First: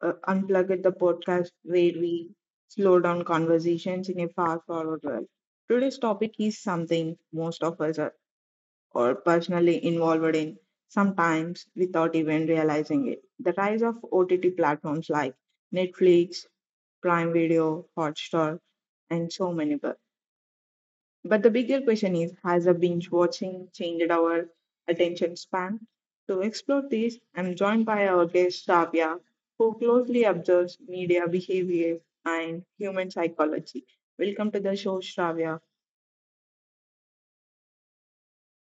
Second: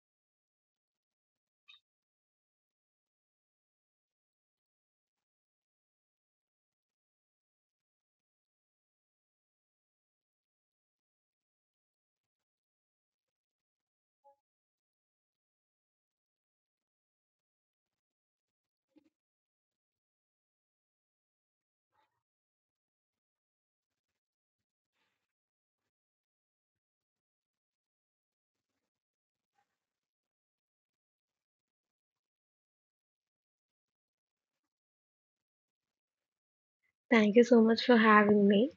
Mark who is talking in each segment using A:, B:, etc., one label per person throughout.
A: Unplugged, the podcast where we slow down conversations in a fast forward world. Today's topic is something most of us are personally involved in, sometimes without even realizing it. The rise of OTT platforms like Netflix, Prime Video, Hotstar, and so many but the bigger question is, has a binge watching changed our attention span? To explore this, I'm joined by our guest Shavya, who closely observes media behavior and human psychology. Welcome to the show, Shravya.
B: Thank you so much for having me.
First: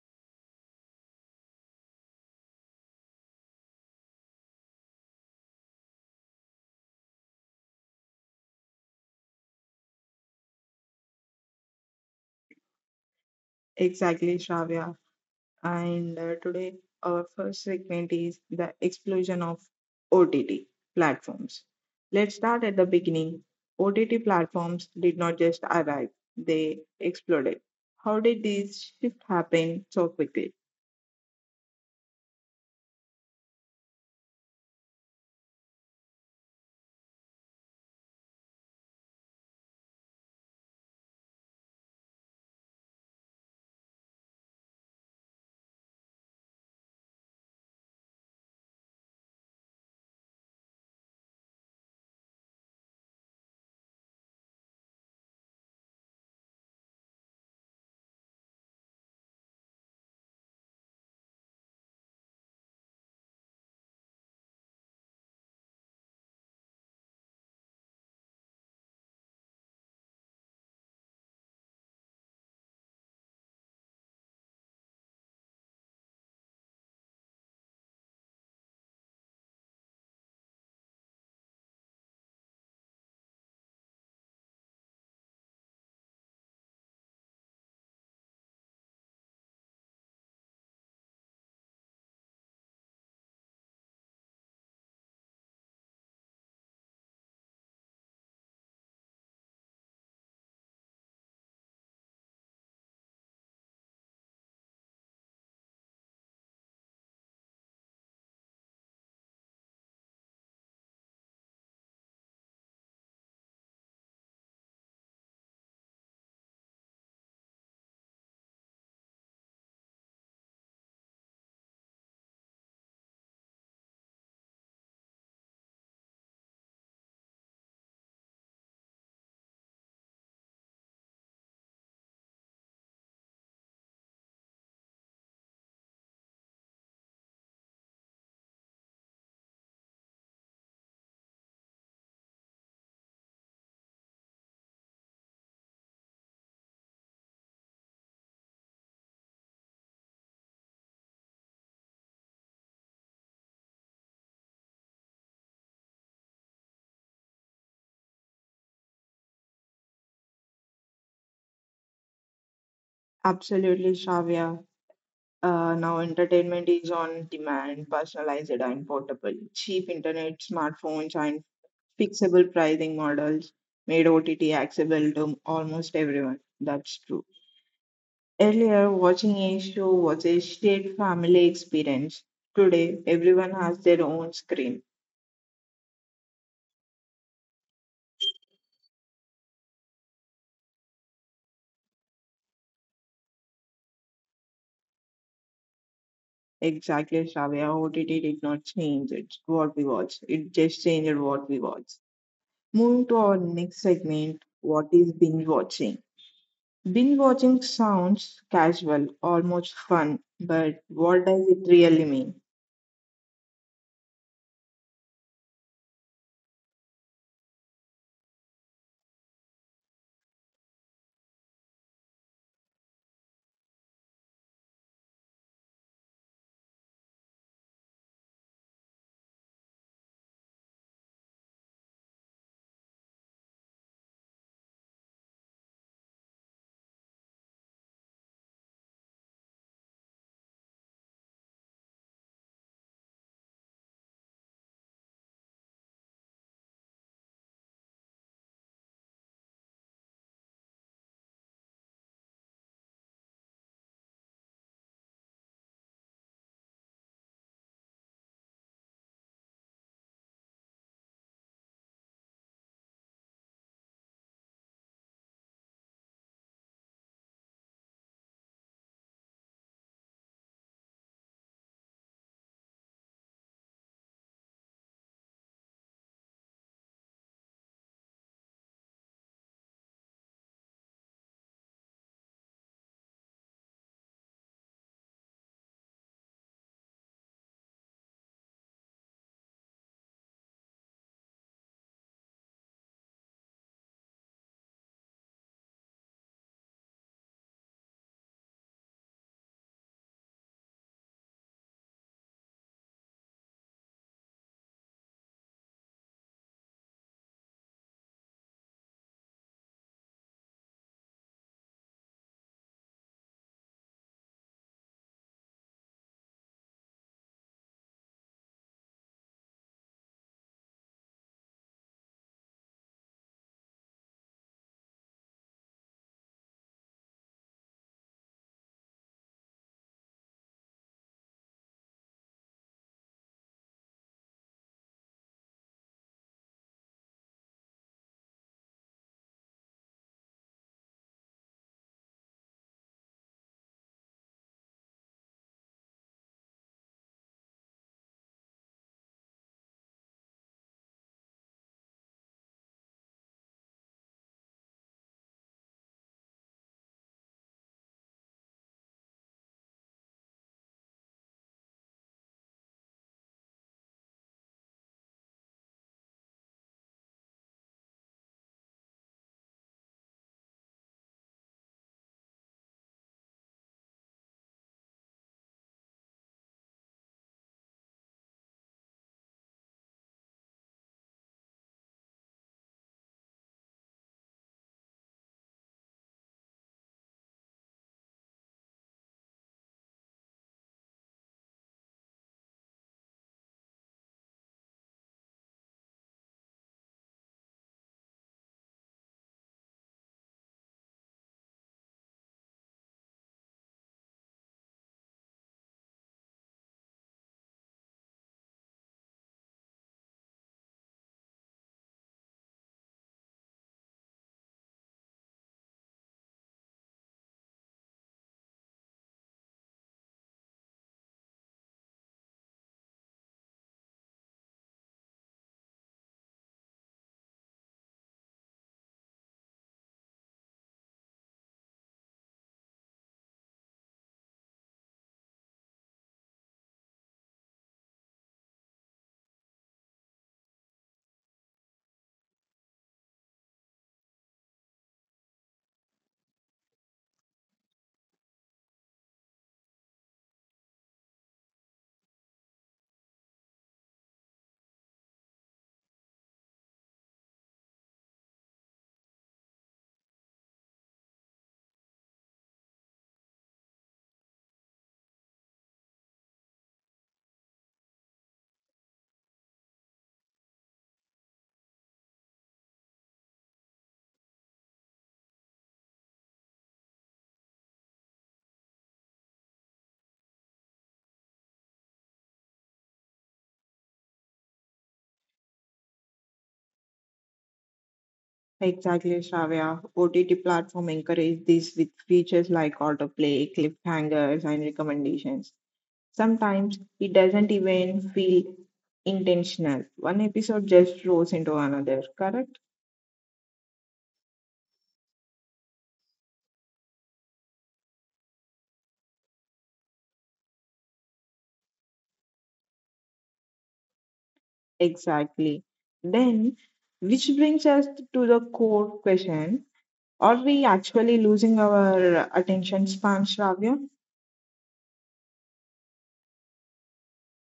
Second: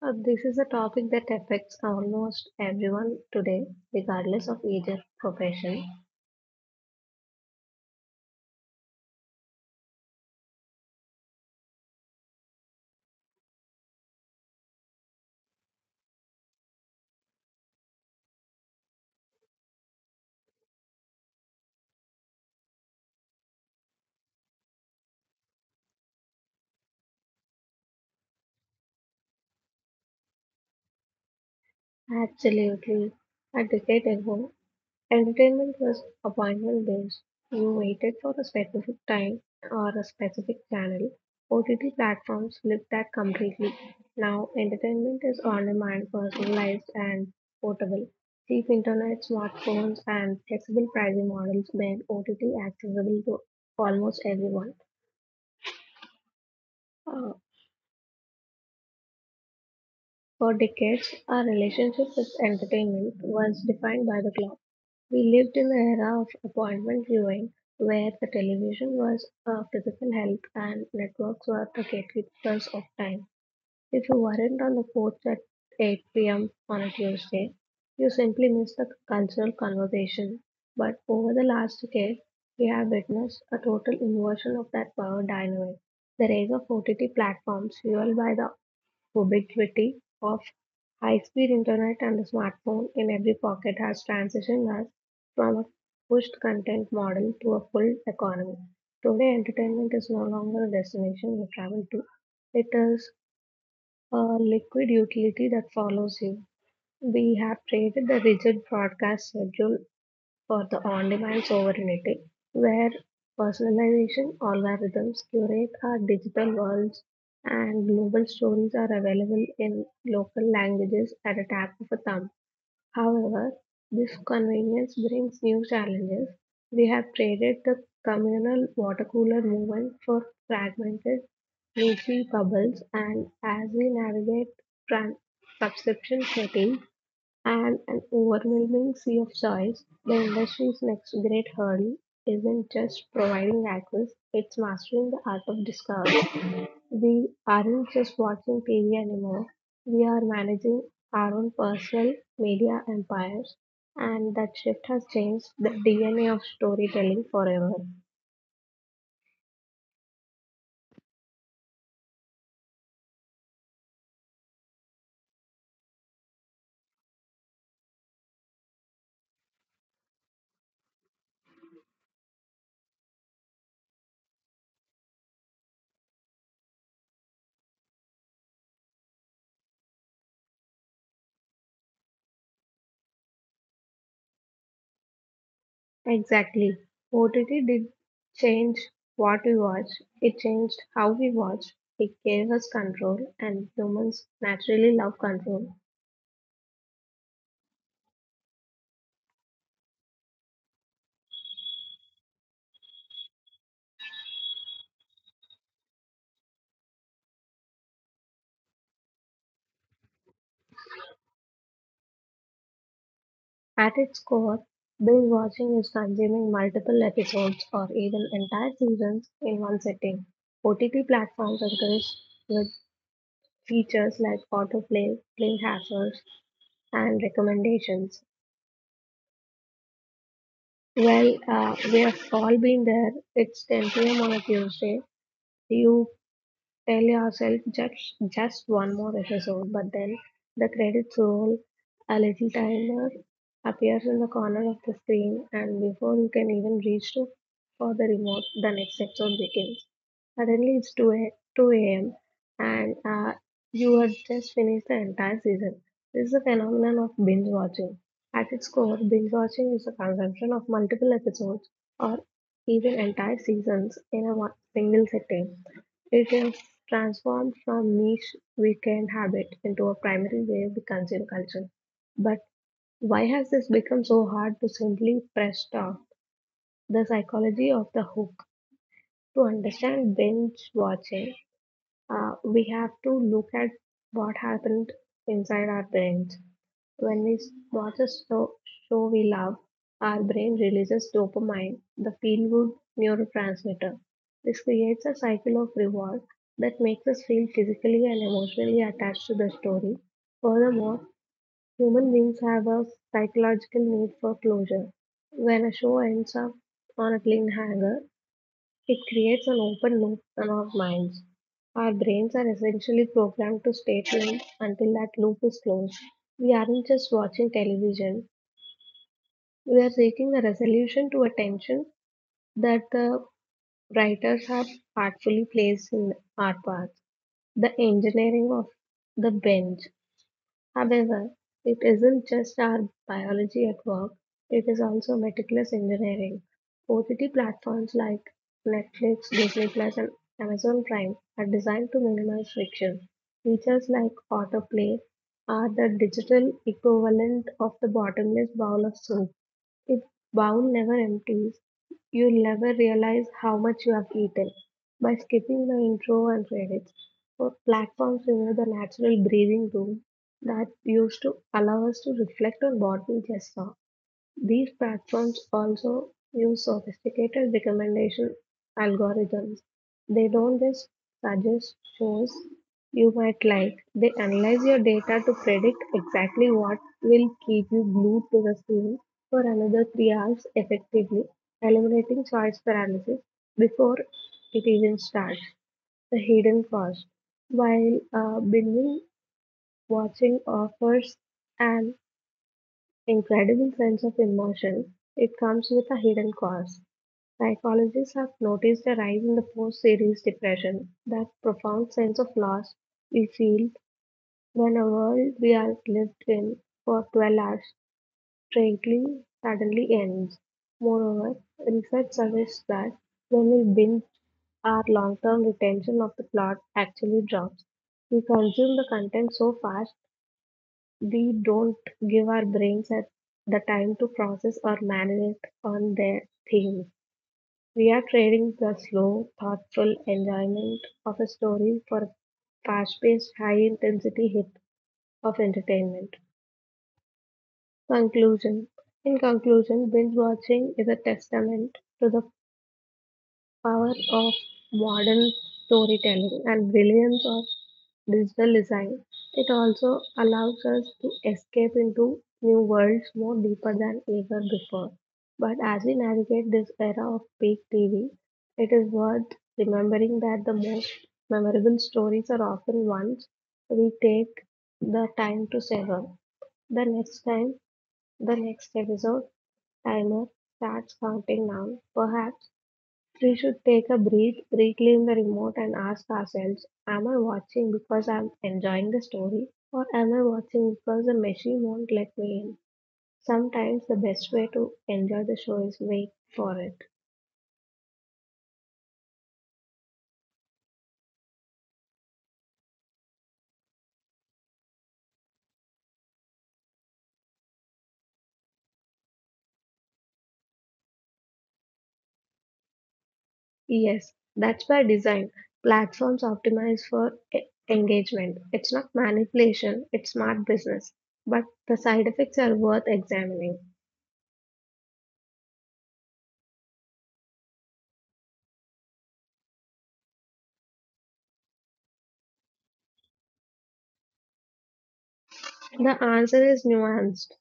B: This is a topic that affects almost everyone today, regardless of age or profession.
A: Exactly, Shravya. And today, our first segment is the explosion of OTT platforms. Let's start at the beginning. OTT platforms did not just arrive, they exploded. How did this shift happen so quickly?
B: Absolutely. A decade ago, entertainment was vinyl-based; you waited for a specific time or a specific channel. OTT platforms flipped that completely. Now entertainment is on-demand, personalized and portable. Cheap internet, smartphones, and flexible pricing models made OTT accessible to almost everyone. Uh, For decades, our relationship with entertainment was defined by the clock. We lived in an era of appointment viewing, where the television was a physical help and networks were the gatekeepers of time. If you weren't on the porch at 8 p.m. on a Tuesday, you simply missed the cultural conversation. But over the last decade, we have witnessed a total inversion of that power dynamic. The rise of OTT platforms, fueled by the ubiquity of high-speed internet and the smartphone in every pocket, has transitioned us from a pushed content model to a full economy. Today, entertainment is no longer a destination you travel to. It is a liquid utility that follows you. We have created the rigid broadcast schedule for the on-demand sovereignty, where personalization algorithms curate our digital worlds and global stories are available in local languages at a tap of a thumb. However, this convenience brings new challenges. We have traded the communal water cooler movement for fragmented niche bubbles, and as we navigate trans- subscription settings, and an overwhelming sea of choice, the industry's next great hurdle isn't just providing access, it's mastering the art of discovery. We aren't just watching TV anymore, we are managing our own personal media empires, and that shift has changed the DNA of storytelling forever.
A: Absolutely, Shravya. Now, entertainment is on demand, personalized and portable. Cheap internet, smartphones, and fixable pricing models made OTT accessible to almost everyone. That's true. Earlier, watching a show was a shared family experience. Today, everyone has their own screen.
B: Exactly. OTT did change what we watch. It changed how we watch. It gave us control, and humans naturally love control.
A: Exactly, Shravya. OTT did not change it, what we watch. It just changed what we watch. Moving to our next segment, what is binge watching? Binge watching sounds casual, almost fun, but what does it really mean?
B: At its core, binge watching is consuming multiple episodes or even entire seasons in one sitting. OTT platforms encourage with features like autoplay, play hazards, and recommendations. Well, we have all been there. It's 10 p.m. on a Tuesday. Do you tell yourself just one more episode, but then the credits roll, a little timer appears in the corner of the screen, and before you can even reach to for the remote, the next episode begins. Suddenly it's 2 a.m. and you have just finished the entire season. This is a phenomenon of binge watching. At its core, binge watching is the consumption of multiple episodes or even entire seasons in a single sitting. It has transformed from niche weekend habit into a primary way we consume culture. But why has this become so hard to simply press stop? The psychology of the hook. To understand binge watching, we have to look at what happened inside our brains. When we watch a show we love, our brain releases dopamine, the feel good neurotransmitter. This creates a cycle of reward that makes us feel physically and emotionally attached to the story. Furthermore, human beings have a psychological need for closure. When a show ends up on a cliffhanger, it creates an open loop in our minds. Our brains are essentially programmed to stay tuned until that loop is closed. We aren't just watching television, we are seeking a resolution to a tension that the writers have artfully placed in our path. The engineering of the bench. However, it isn't just our biology at work, it is also meticulous engineering. OTT platforms like Netflix, Disney Plus, and Amazon Prime are designed to minimize friction. Features like autoplay are the digital equivalent of the bottomless bowl of soup. If bowl never empties, you'll never realize how much you have eaten. By skipping the intro and credits, our platforms remove the natural breathing room that used to allow us to reflect on what we just saw. These platforms also use sophisticated recommendation algorithms. They don't just suggest shows you might like, they analyze your data to predict exactly what will keep you glued to the screen for another 3 hours, effectively eliminating choice paralysis before it even starts. The hidden cost. While binging watching offers an incredible sense of immersion, it comes with a hidden cost. Psychologists have noticed a rise in the post series depression, that profound sense of loss we feel when a world we have lived in for 12 hours strictly suddenly ends. Moreover, research suggests that when we binge, our long term retention of the plot actually drops. We consume the content so fast we don't give our brains at the time to process or marinate on their themes. We are trading the slow, thoughtful enjoyment of a story for a fast-paced, high-intensity hit of entertainment. Conclusion. In conclusion, binge watching is a testament to the power of modern storytelling and brilliance of digital design. It also allows us to escape into new worlds more deeper than ever before. But as we navigate this era of peak TV, it is worth remembering that the most memorable stories are often ones we take the time to savor. The next time, the next episode timer starts counting down, perhaps we should take a breath, reclaim the remote, and ask ourselves, am I watching because I'm enjoying the story, or am I watching because the machine won't let me in? Sometimes the best way to enjoy the show is wait for it.
A: Exactly, Shravya. OTT platform encourage this with features like autoplay, cliffhangers, and recommendations. Sometimes it doesn't even feel intentional. One episode just rolls into another, correct?
B: Yes, that's by design. Platforms optimize for e- engagement. It's not manipulation, it's smart business. But the side effects are worth examining.
A: Exactly. Then, which brings us to the core question, are we actually losing our attention span, Shravya?
B: The answer is nuanced.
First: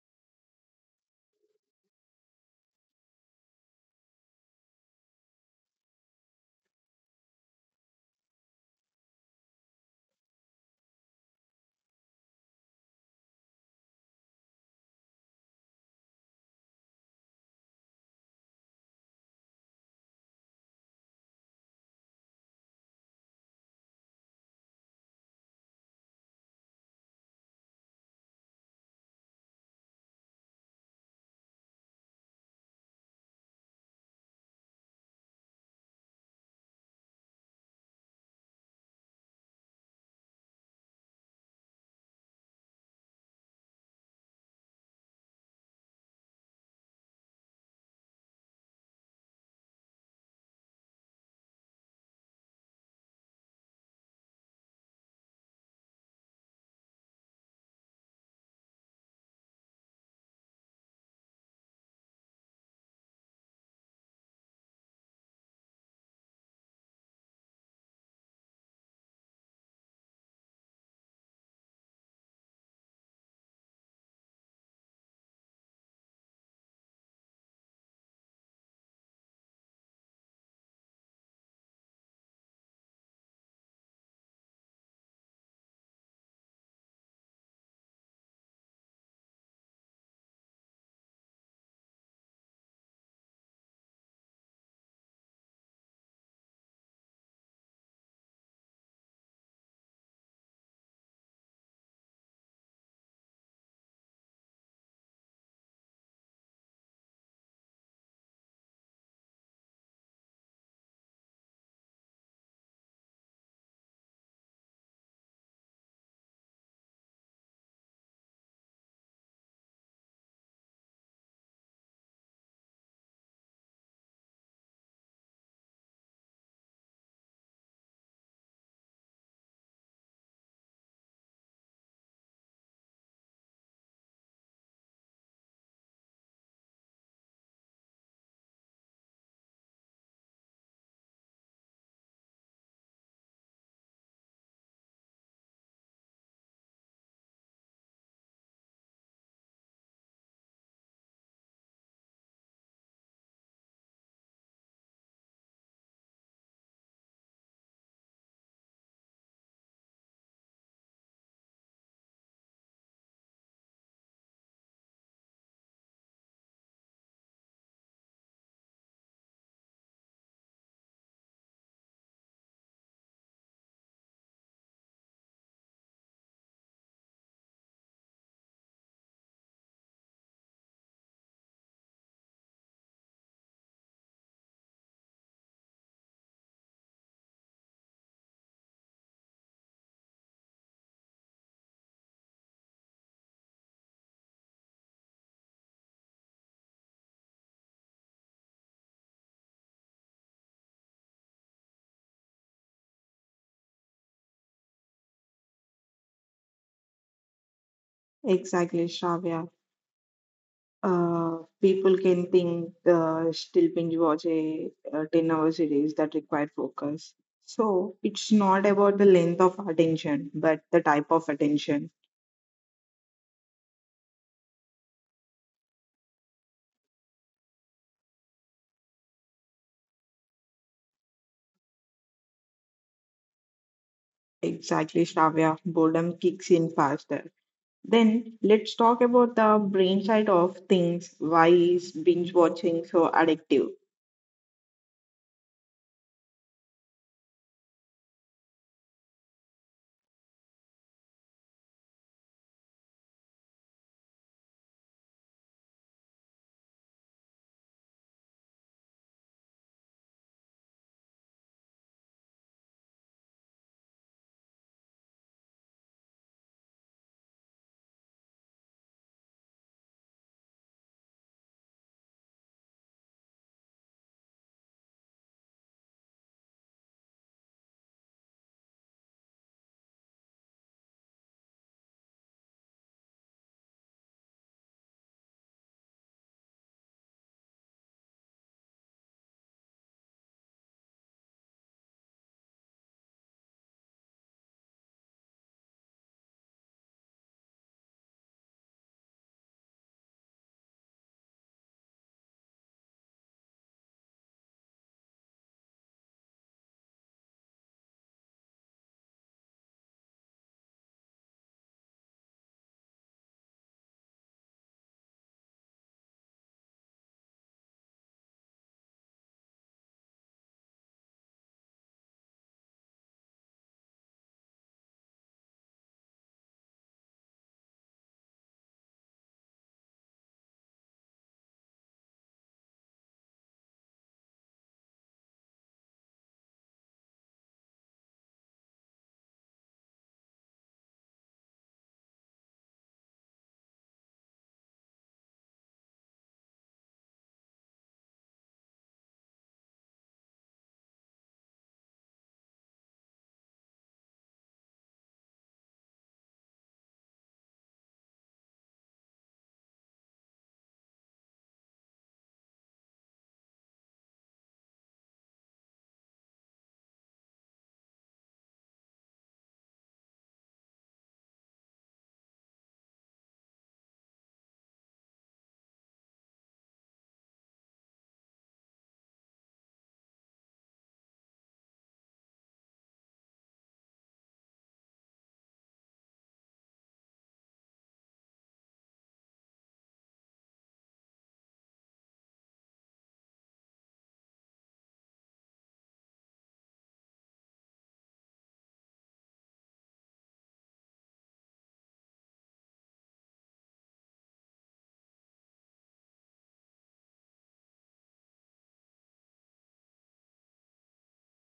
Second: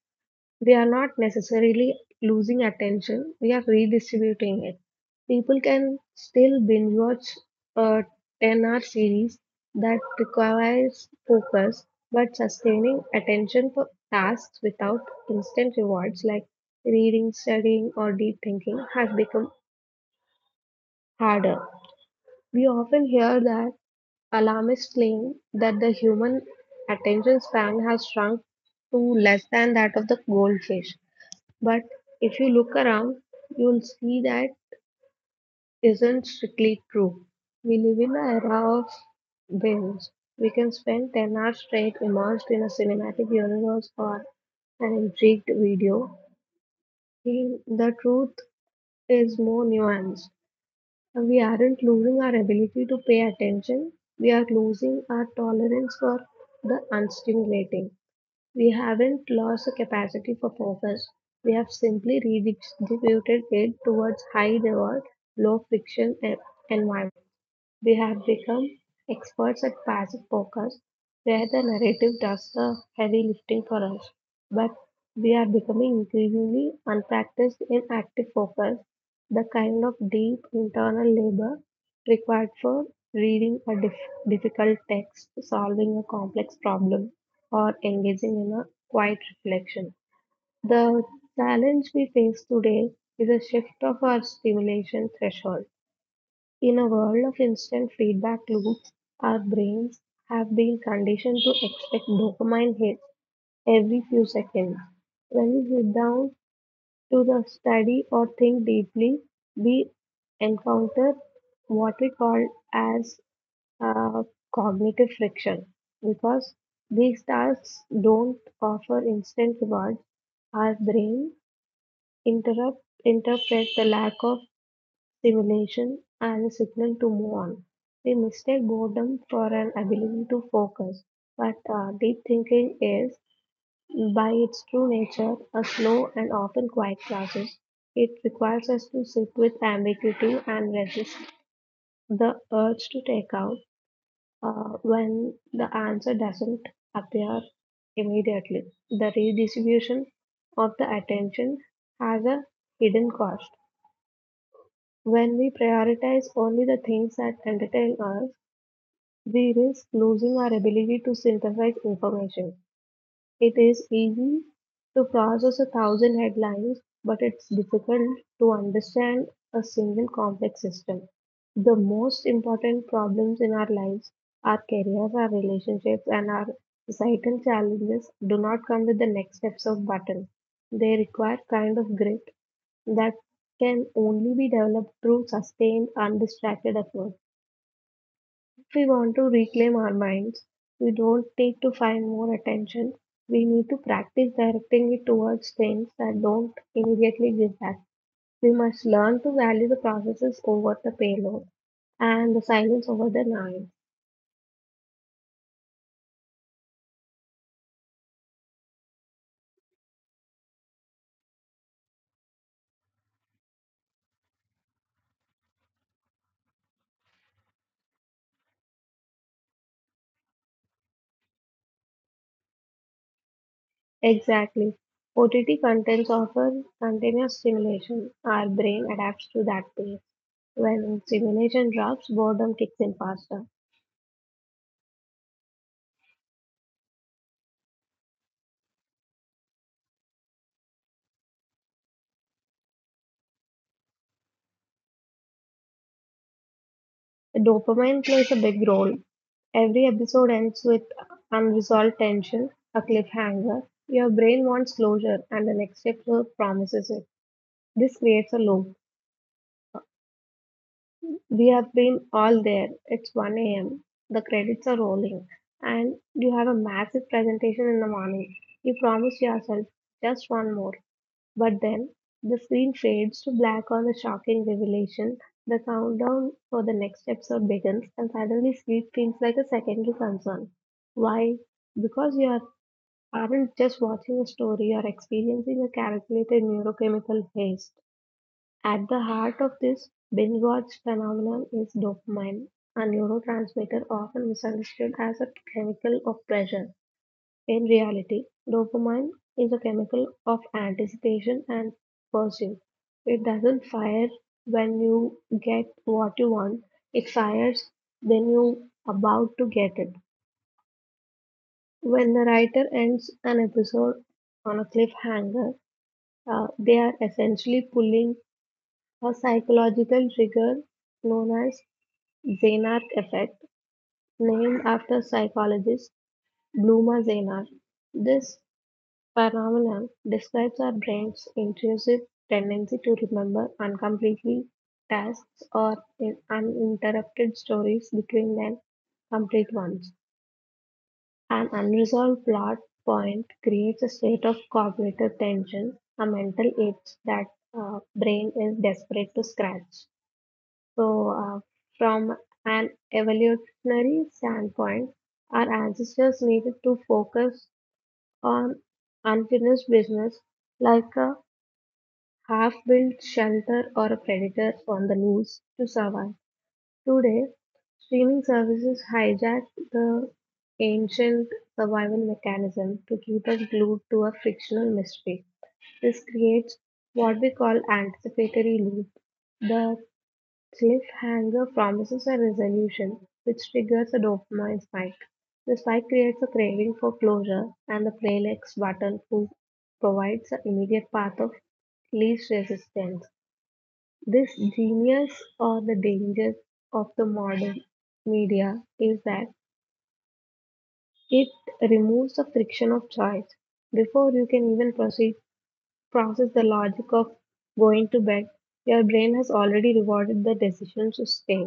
B: We are not necessarily losing attention, we are redistributing it. People can still binge watch a 10-hour series that requires focus, but sustaining attention for tasks without instant rewards like reading, studying, or deep thinking has become harder. We often hear that alarmists claim that the human attention span has shrunk to less than that of the goldfish. But if you look around, you'll see that isn't strictly true. We live in an era of binge. We can spend 10 hours straight immersed in a cinematic universe or an intrigued video. The truth is more nuanced. We aren't losing our ability to pay attention, we are losing our tolerance for the unstimulating. We haven't lost the capacity for focus, we have simply redistributed it towards high reward, low friction environments. We have become experts at passive focus, where the narrative does the heavy lifting for us. But we are becoming increasingly unpracticed in active focus, the kind of deep internal labor required for reading a difficult text, solving a complex problem, or engaging in a quiet reflection. The challenge we face today is a shift of our stimulation threshold. In a world of instant feedback loops, our brains have been conditioned to expect dopamine hits every few seconds. When we sit down to the study or think deeply, we encounter what we call as uh, cognitive friction. Because these tasks don't offer instant rewards, our brain interpret the lack of stimulation as a signal to move on. We mistake boredom for an ability to focus, but deep thinking is, by its true nature, a slow and often quiet process. It requires us to sit with ambiguity and resist the urge to take out when the answer doesn't appear immediately. The redistribution of the attention has a hidden cost. When we prioritize only the things that entertain us, we risk losing our ability to synthesize information. It is easy to process a thousand headlines, but it's difficult to understand a single complex system. The most important problems in our lives, our careers, our relationships, and our societal challenges do not come with the next steps of button. They require kind of grit that can only be developed through sustained, undistracted effort. If we want to reclaim our minds, we don't need to find more attention. We need to practice directing it towards things that don't immediately give back. We must learn to value the processes over the payload and the silence over the noise.
A: Exactly, Shravya. People can think still binge watch 10-hour series that require focus. So it's not about the length of attention, but the type of attention.
B: Exactly. OTT contents offer continuous stimulation. Our brain adapts to that pace. When stimulation drops, boredom kicks in faster.
A: Exactly, Shravya. Boredom kicks in faster. Then let's talk about the brain side of things. Why is binge watching so addictive?
B: Dopamine plays a big role. Every episode ends with unresolved tension, a cliffhanger. Your brain wants closure, and the next episode promises it. This creates a loop. We have been all there. It's 1 a.m. The credits are rolling, and you have a massive presentation in the morning. You promise yourself just one more. But then the screen fades to black on the shocking revelation. The countdown for the next episode begins, and suddenly sleep feels like a secondary concern. Why? Because aren't just watching a story, you are experiencing a calculated neurochemical haste. At the heart of this binge watch phenomenon is dopamine, a neurotransmitter often misunderstood as a chemical of pleasure. In reality, dopamine is a chemical of anticipation and pursuit. It doesn't fire when you get what you want, it fires when you about to get it. When the writer ends an episode on a cliffhanger, they are essentially pulling a psychological trigger known as Zeinark effect, named after psychologist Bluma Zeinark. This phenomenon describes our brain's intrusive tendency to remember uncompletely tasks or in uninterrupted stories between them complete ones. An unresolved plot point creates a state of cognitive tension, a mental itch that brain is desperate to scratch. So, uh, from an evolutionary standpoint, our ancestors needed to focus on unfinished business, like a half built shelter or a predator on the loose to survive. Today, streaming services hijack the ancient survival mechanism to keep us glued to a fictional mystery. This creates what we call anticipatory loop. The cliffhanger promises a resolution, which triggers a dopamine spike. The spike creates a craving for closure, and the play next button provides an immediate path of least resistance. This genius or the dangers of the modern media is that it removes the friction of choice. Before you can even process the logic of going to bed, your brain has already rewarded the decision to stay.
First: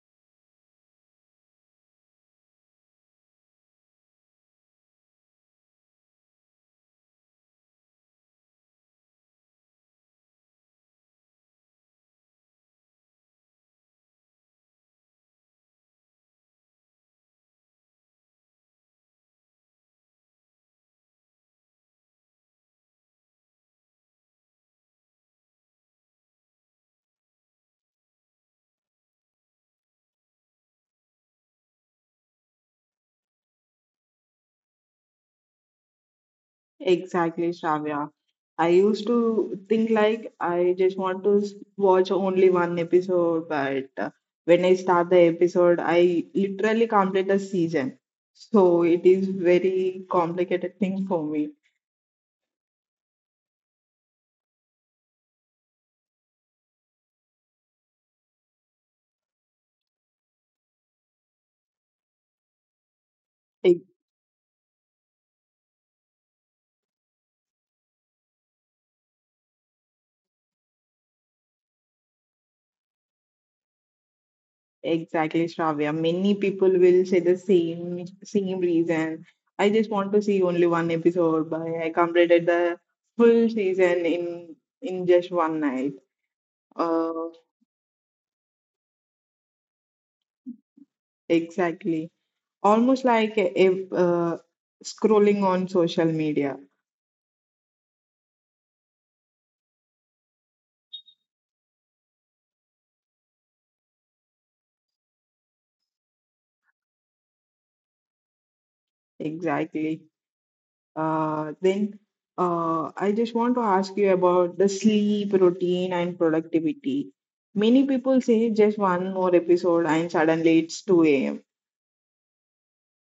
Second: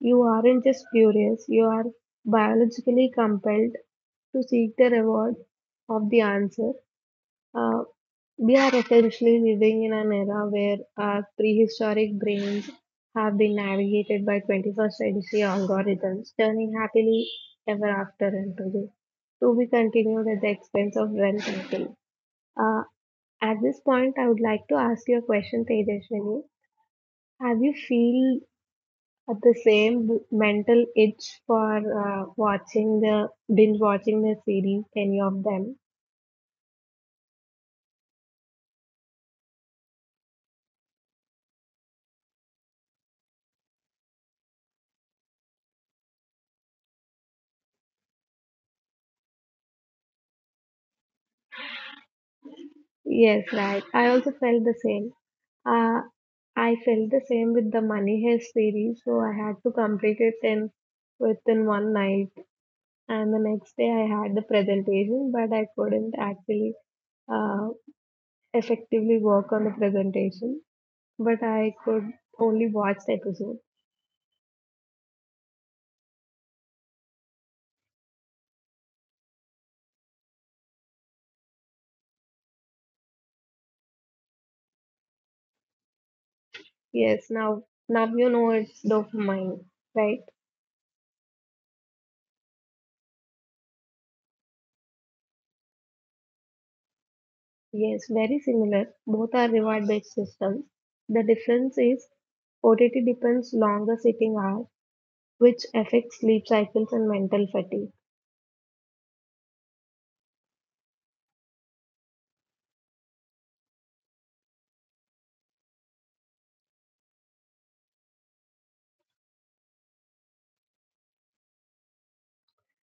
B: You aren't just curious, you are biologically compelled to seek the reward of the answer. Uh, we are essentially living in an era where our prehistoric brains have been navigated by 21st century algorithms, turning happily ever after into the to be continued at the expense of well thinking. Uh, at this point, I would like to ask you a question, Tejaswini. Have you feel at the same mental itch for watching the binge watching the series, any of them.
A: Exactly, Shravya. I used to think like I just want to watch only one episode, but when I start the episode, I literally complete the season. So it is very complicated thing for me.
B: Yes, right. I also felt the same. Uh, I felt the same with the Money Heist series, so I had to complete it in within one night, and the next day I had the presentation, but I couldn't actually uh, effectively work on the presentation. But I could only watch the episode.
A: Exactly, Shravya. Many people will say the same reason. I just want to see only one episode, but I completed the full season in just one night. Uh,
B: Yes, now you know it's dopamine, right?
A: exactly. Almost like if scrolling on social media.
B: Yes, very similar. Both are reward-based systems. The difference is OTT depends longer sitting hours, which affects sleep cycles and mental fatigue.
A: Exactly. Then I just want to ask you about the sleep routine and productivity. Many people say just one more episode and suddenly it's 2 a.m.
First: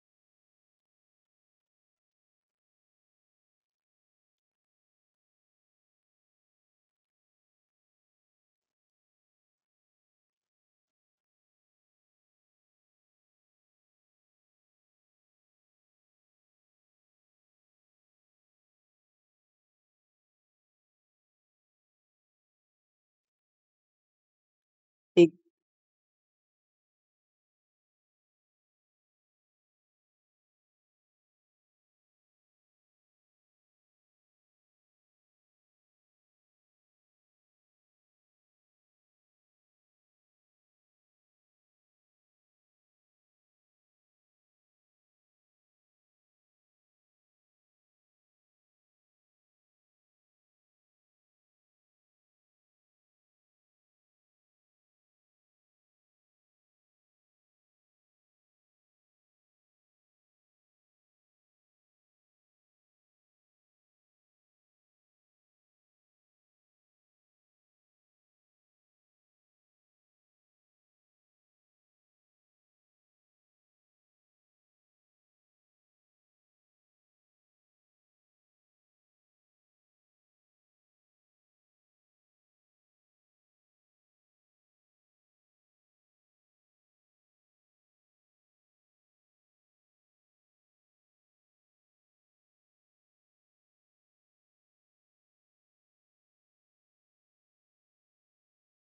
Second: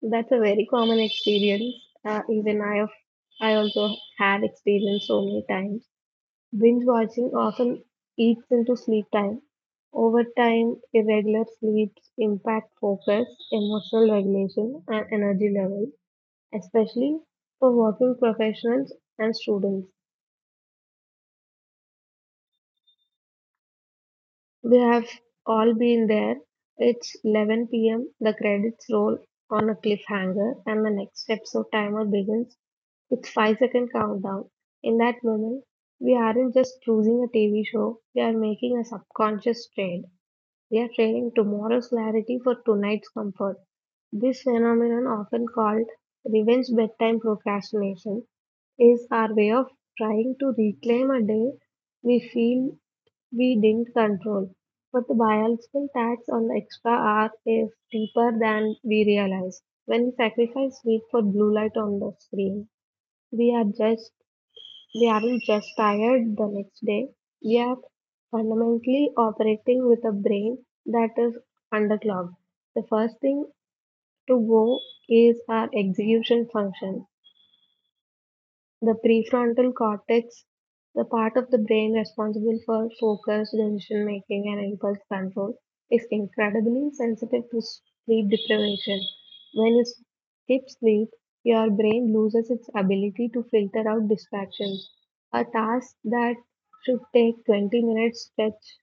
B: That's a very common experience. Uh, even I have, I also had experienced so many times. Binge watching often eats into sleep time. Over time, irregular sleeps impact focus, emotional regulation, and energy levels, especially for working professionals and students. We have all been there. It's 11 p.m., the credits roll on a cliffhanger, and the next episode timer begins with 5-second countdown. In that moment, we aren't just choosing a TV show, we are making a subconscious trade. They are training tomorrow's clarity for tonight's comfort. This phenomenon, often called revenge bedtime procrastination, is our way of trying to reclaim a day we feel we didn't control. But the biological tax on the extra hour is deeper than we realize. When we sacrifice sleep for blue light on the screen, we are judged they aren't just tired the next day. We are fundamentally operating with a brain that is underclocked. The first thing to go is our execution function. The prefrontal cortex, the part of the brain responsible for focus, decision making, and impulse control, is incredibly sensitive to sleep deprivation. When you skip sleep, your brain loses its ability to filter out distractions. A task that should take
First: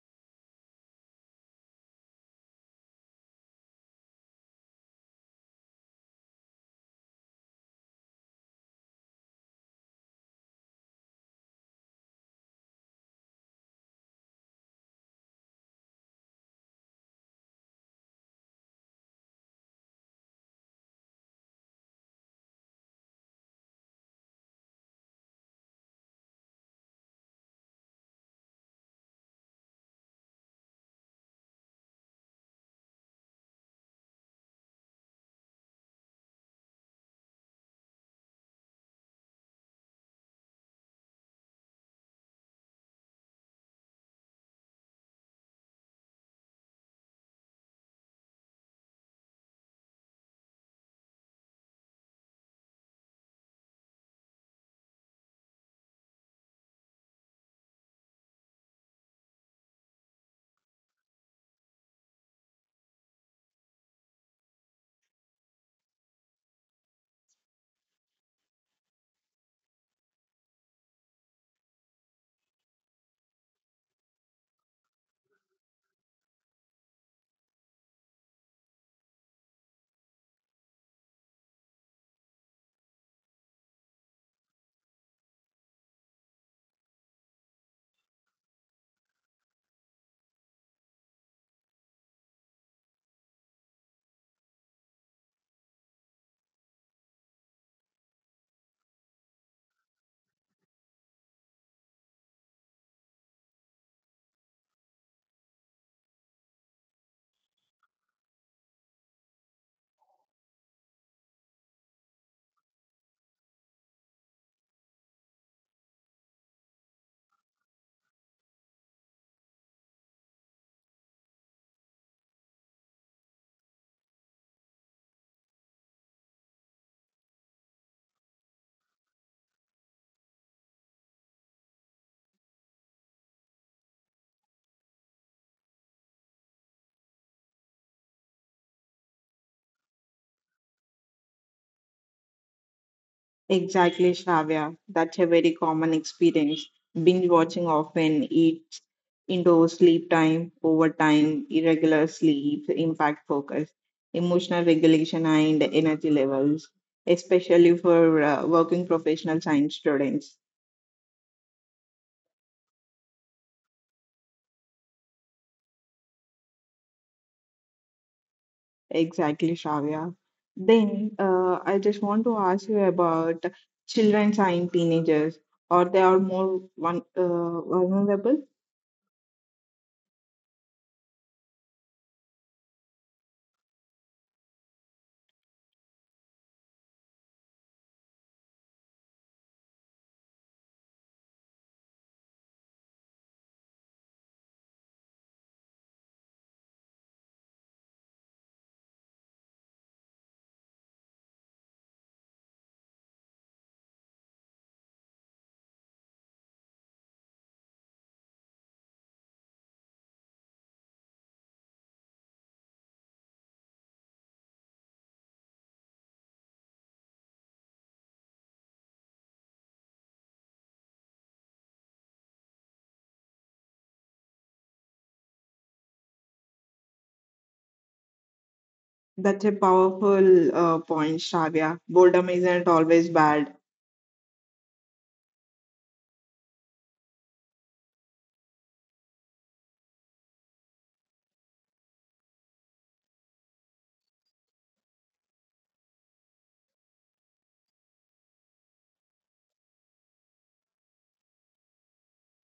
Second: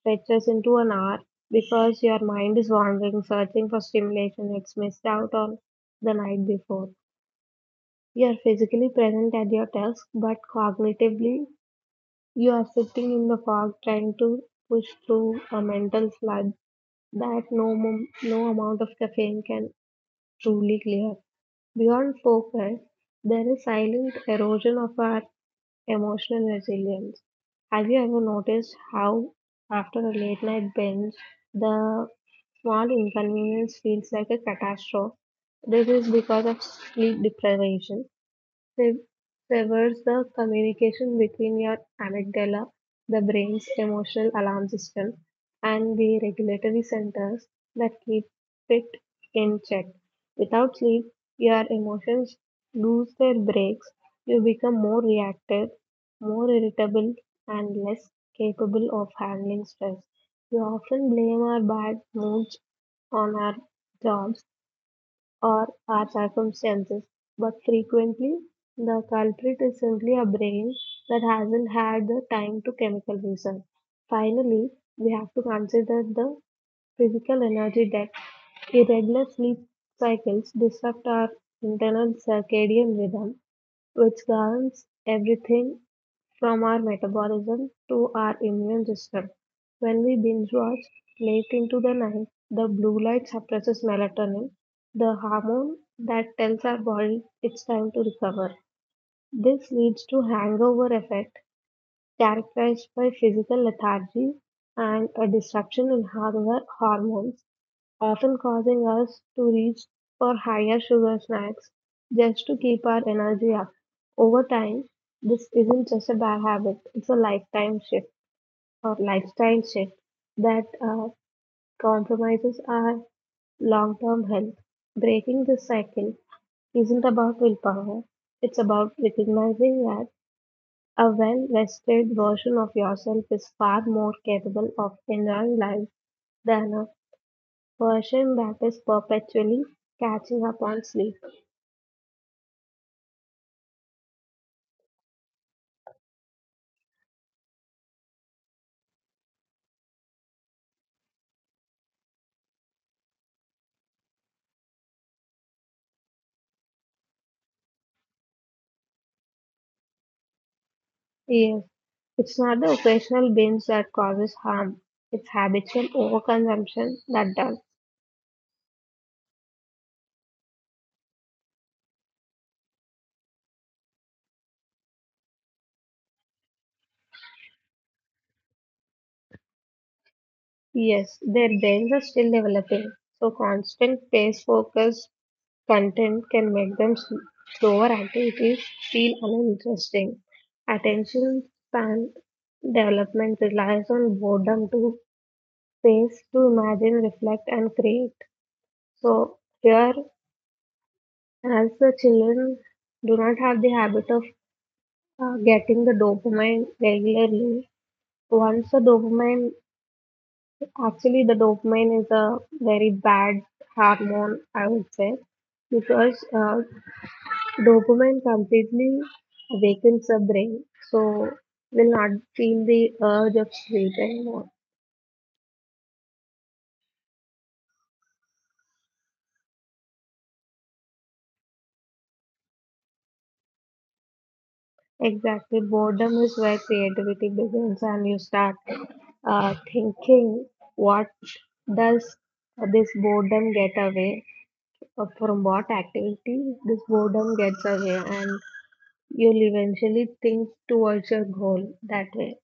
B: stretches into an hour because your mind is wandering, searching for stimulation it's missed out on the night before. You are physically present at your desk, but cognitively you are sitting in the fog trying to push through a mental flood that no amount of caffeine can truly clear. Beyond focus, there is silent erosion of our emotional resilience. Have you ever noticed how, after a late night binge, the small inconvenience feels like a catastrophe? This is because of sleep deprivation. Sev- Severs the communication between your amygdala, the brain's emotional alarm system, and the regulatory centers that keep it in check. Without sleep, your emotions lose their brakes, you become more reactive, more irritable, and less capable of handling stress. We often blame our bad moods on our jobs or our circumstances, but frequently the culprit is simply a brain that hasn't had the time to chemical research. Finally, we have to consider the physical energy debt. Irregular sleep cycles disrupt our internal circadian rhythm, which governs everything from our metabolism to our immune system. When we binge watch late into the night, the blue light suppresses melatonin, the hormone that tells our body it's time to recover. This leads to hangover effect characterized by physical lethargy and a disruption in our hormones often causing us to reach for higher sugar snacks just to keep our energy up. Over time, this isn't just a bad habit, it's a lifetime shift or lifestyle shift that compromises our long term health. Breaking this cycle isn't about willpower, it's about recognizing that a well rested version of yourself is far more capable of enjoying life than a version that is perpetually catching up on sleep.
A: Exactly, Shravya. That's a very common experience. Binge watching often eats into sleep time, overtime, irregular sleep, impact focus, emotional regulation, and energy levels, especially for working professional science students.
B: Yes, it's not the occasional binge that causes harm, it's habitual overconsumption that does.
A: Exactly, Shravya. Then I just want to ask you about children and teenagers. Are they are more one, vulnerable?
B: Yes, their brains are still developing, so constant pace focused content can make them slower activities feel uninteresting. Attention span development relies on boredom to space to imagine, reflect, and create. So, here as the children do not have the habit of getting the dopamine regularly, once the dopamine, actually the dopamine is a very bad hormone, I would say, because dopamine completely awakens the brain, so will not feel the urge of sleep anymore.
A: That's a powerful point, Shravya. Boredom isn't always bad.
B: Exactly. Boredom is where creativity begins, and you start thinking, what does this boredom get away from? What activity this boredom gets away, and you'll eventually think towards your goal that way.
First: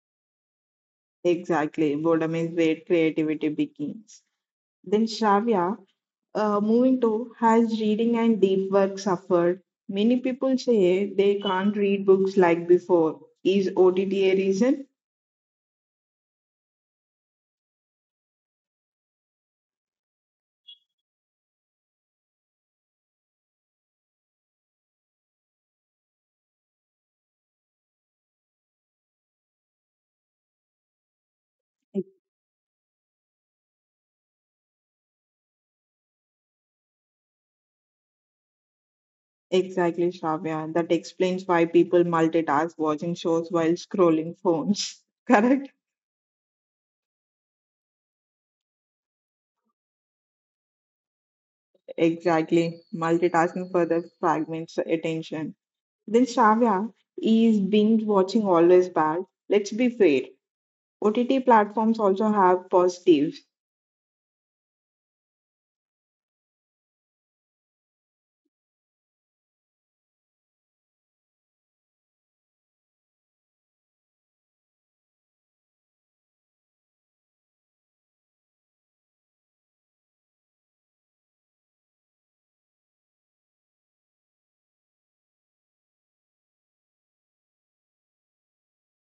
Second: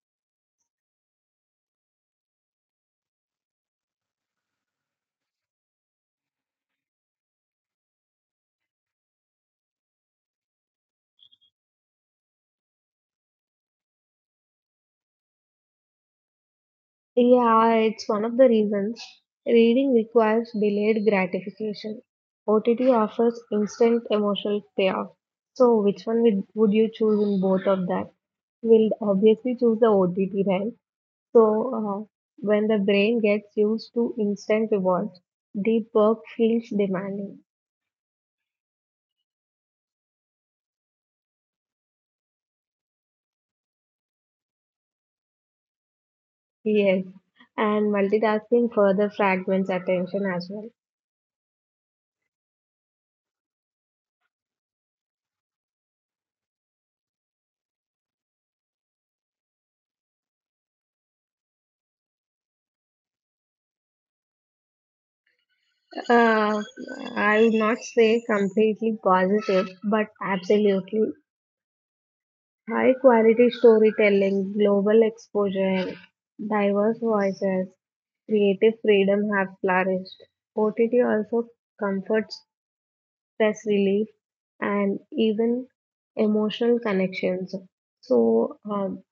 A: Exactly. Boredom is where creativity begins. Then, Shravya, moving to, has reading and deep work suffered? Many people say they can't read books like before. Is OTT a reason?
B: Yeah, it's one of the reasons. Reading requires delayed gratification. OTT offers instant emotional payoff. So, which one would you choose in both of that? We'll obviously choose the OTT, right? So, uh,
A: Ex-
B: when the brain gets used to instant rewards, deep work feels demanding.
A: Exactly, Shravya. That explains why people multitask watching shows while scrolling phones. Correct?
B: Yes, and multitasking further fragments attention as well.
A: Exactly. Multitasking further fragments attention. Then Shravya, is binge watching always bad? Let's be fair. OTT platforms also have positives,
B: Uh, I would not say completely positive, but absolutely high quality storytelling, global exposure, diverse voices, creative freedom have flourished. OTT also comforts stress relief and even emotional connections. So, um,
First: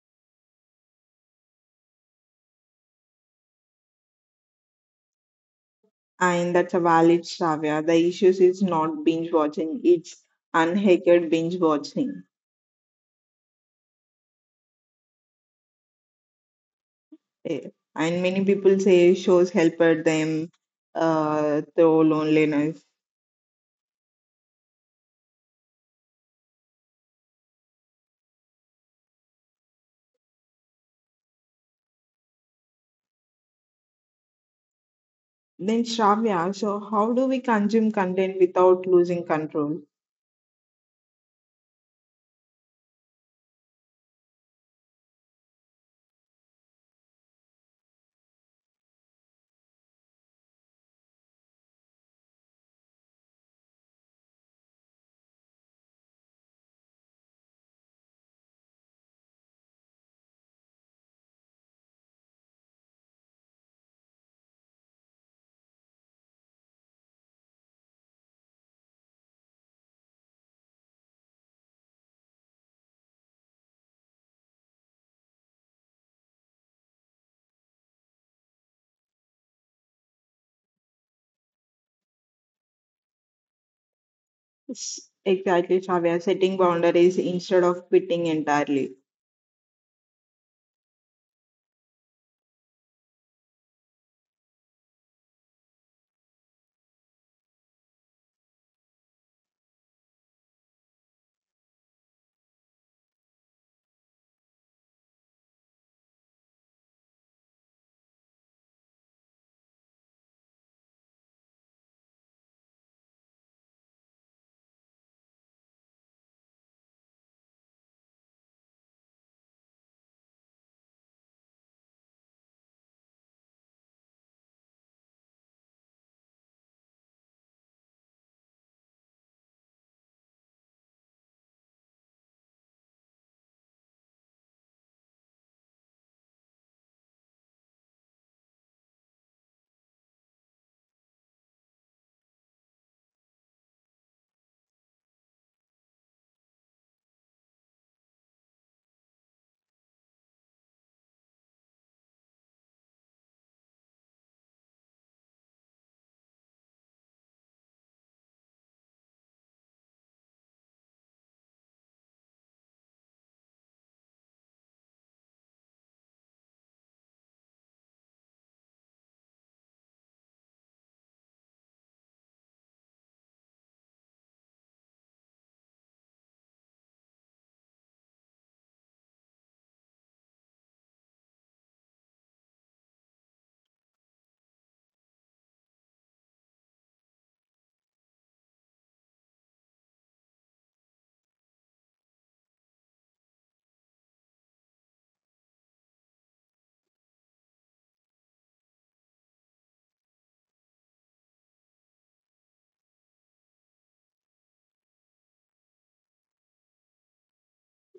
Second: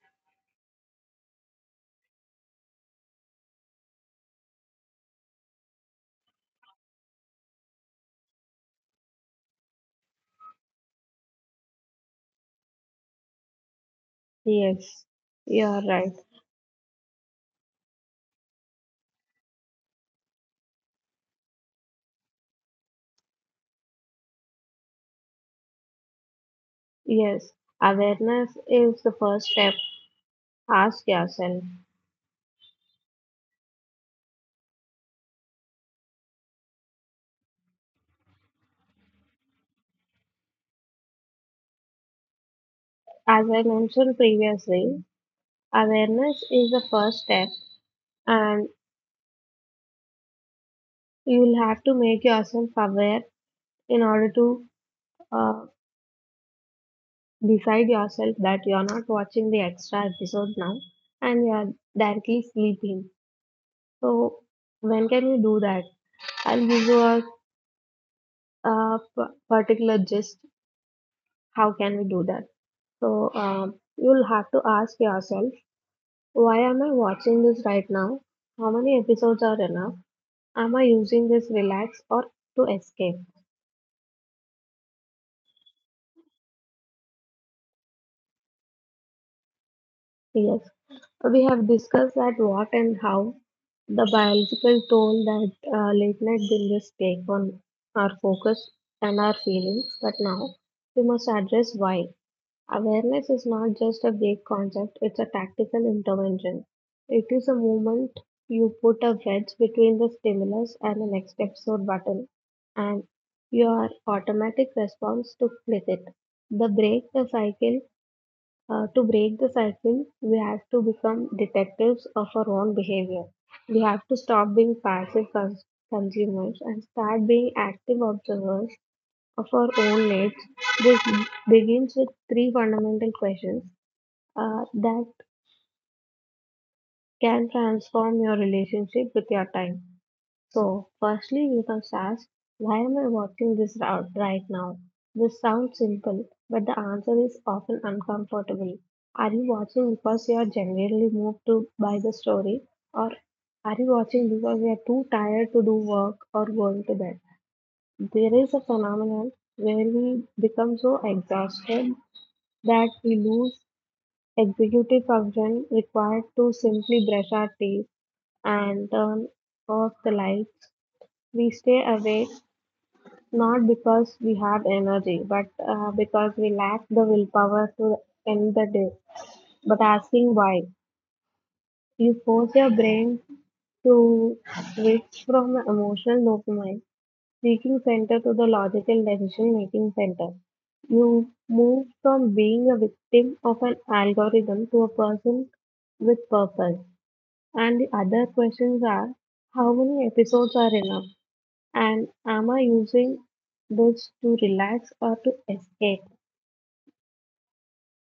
A: and that's a valid Shravya. The issue is not binge watching; it's unhacked binge watching.
B: yes, you're right.
A: Eh, and many people say shows helped them through loneliness.
B: Yes, awareness is the first step. Ask yourself.
A: Then Shravya, so how do we consume content without losing control?
B: As I mentioned previously, awareness is the first step and you will have to make yourself aware in order to uh, decide yourself that you are not watching the extra episode now and you are directly sleeping. So, when can we do that? I'll give you a particular gist. How can we do that? You'll have to ask yourself why am I watching this right now? How many episodes are enough? Am I using this relax or to escape?
A: Exactly, Shravya. Setting boundaries instead of quitting entirely.
B: Yes, so, we have discussed that what and how the biological toll that late night binges take on our focus and our feelings, but now we must address why. Awareness is not just a vague concept, it's a tactical intervention. It is a moment you put a wedge between the stimulus and the next episode button, and your automatic response to click it. The break the cycle to break the cycle, we have to become detectives of our own behavior. We have to stop being passive consumers and start being active observers of our own needs. This begins with three fundamental questions that can transform your relationship with your time. So, firstly, we must ask, why am I walking this route right now? This sounds simple, but the answer is often uncomfortable. Are you watching because you are genuinely moved to by the story, or are you watching because you are too tired to do work or going to bed? There is a phenomenon where we become so exhausted that we lose executive function required to simply brush our teeth and turn off the lights we stay awake not because we have energy, but because we lack the willpower to end the day. But asking why, you force your brain to switch from the emotional dopamine seeking center to the logical decision making center. You move from being a victim of an algorithm to a person with purpose. And the other questions are how many episodes are enough? And am I using this to relax or to escape?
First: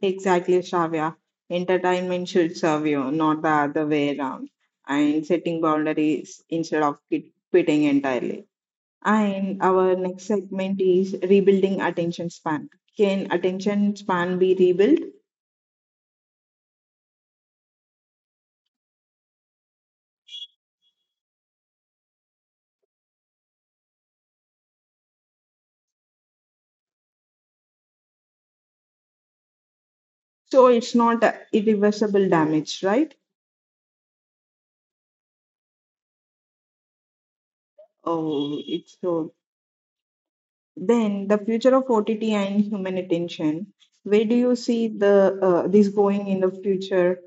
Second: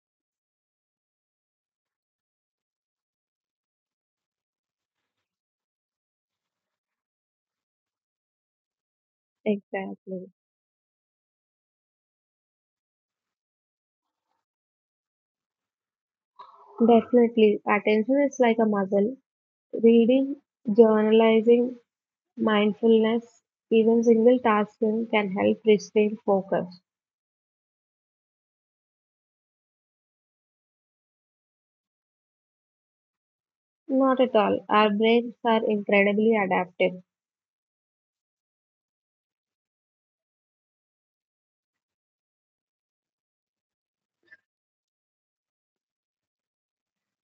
A: Exactly, Shravya. Entertainment should serve you, not the other way around. And setting boundaries instead of quitting entirely. And our next
B: Exactly.
A: segment is rebuilding attention span. Can attention span be rebuilt?
B: Definitely. Attention is like a muscle. Reading, journalizing, mindfulness, even single tasking can help restrain focus.
A: So it's not a irreversible damage, right?
B: Not at all. Our brains are incredibly adaptive.
A: Oh, it's so. Then the future of OTT and human attention. Where do you see the this going in the future?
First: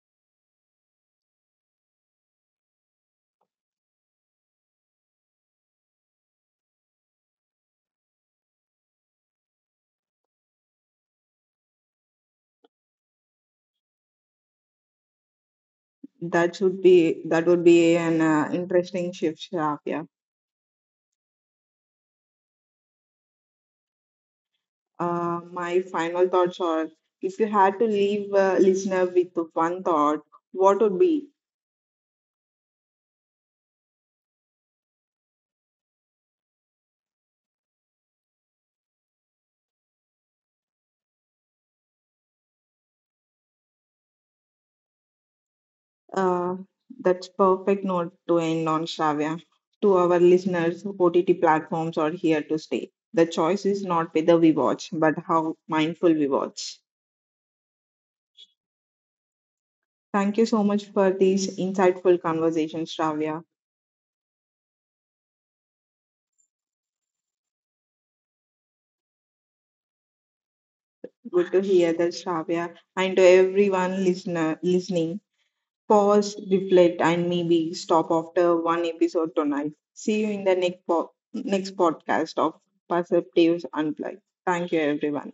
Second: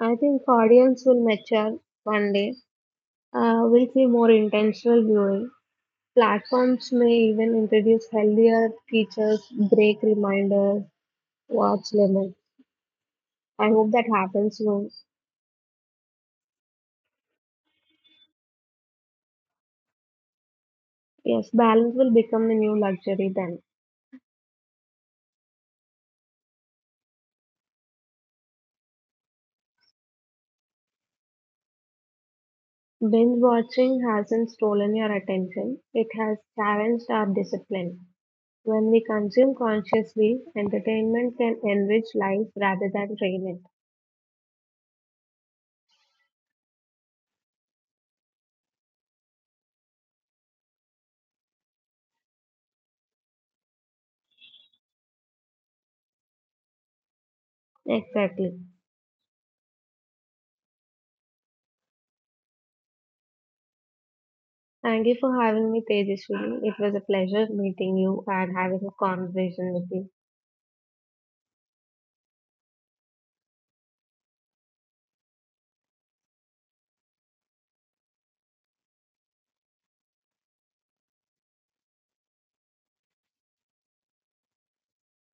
B: I think audience will mature one day. We'll see more intentional viewing. Platforms may even introduce healthier features, break reminders, watch limit? I hope that happens soon.
A: That would be an interesting shift, Shafia.
B: Yes, balance will become the new luxury then.
A: My final thoughts are: if you had to leave a listener with one thought, what would be?
B: Binge watching hasn't stolen your attention, it has challenged our discipline. When we consume consciously, entertainment can enrich life rather than drain
A: Uh, that's perfect note to end on, Shravya. To our listeners, OTT platforms are here to stay. The choice is not whether we watch, but how mindful we watch.
B: it. Exactly.
A: Thank you so much for these insightful conversations, Shravya.
B: Thank you for having me, Tejaswini. It was a pleasure meeting you and having a conversation with you.
A: Good to hear that, Shravya, and to everyone listener listening. Pause, reflect, and maybe stop after one episode tonight. See you in the next podcast of Perceptives Unplugged. Thank you, everyone.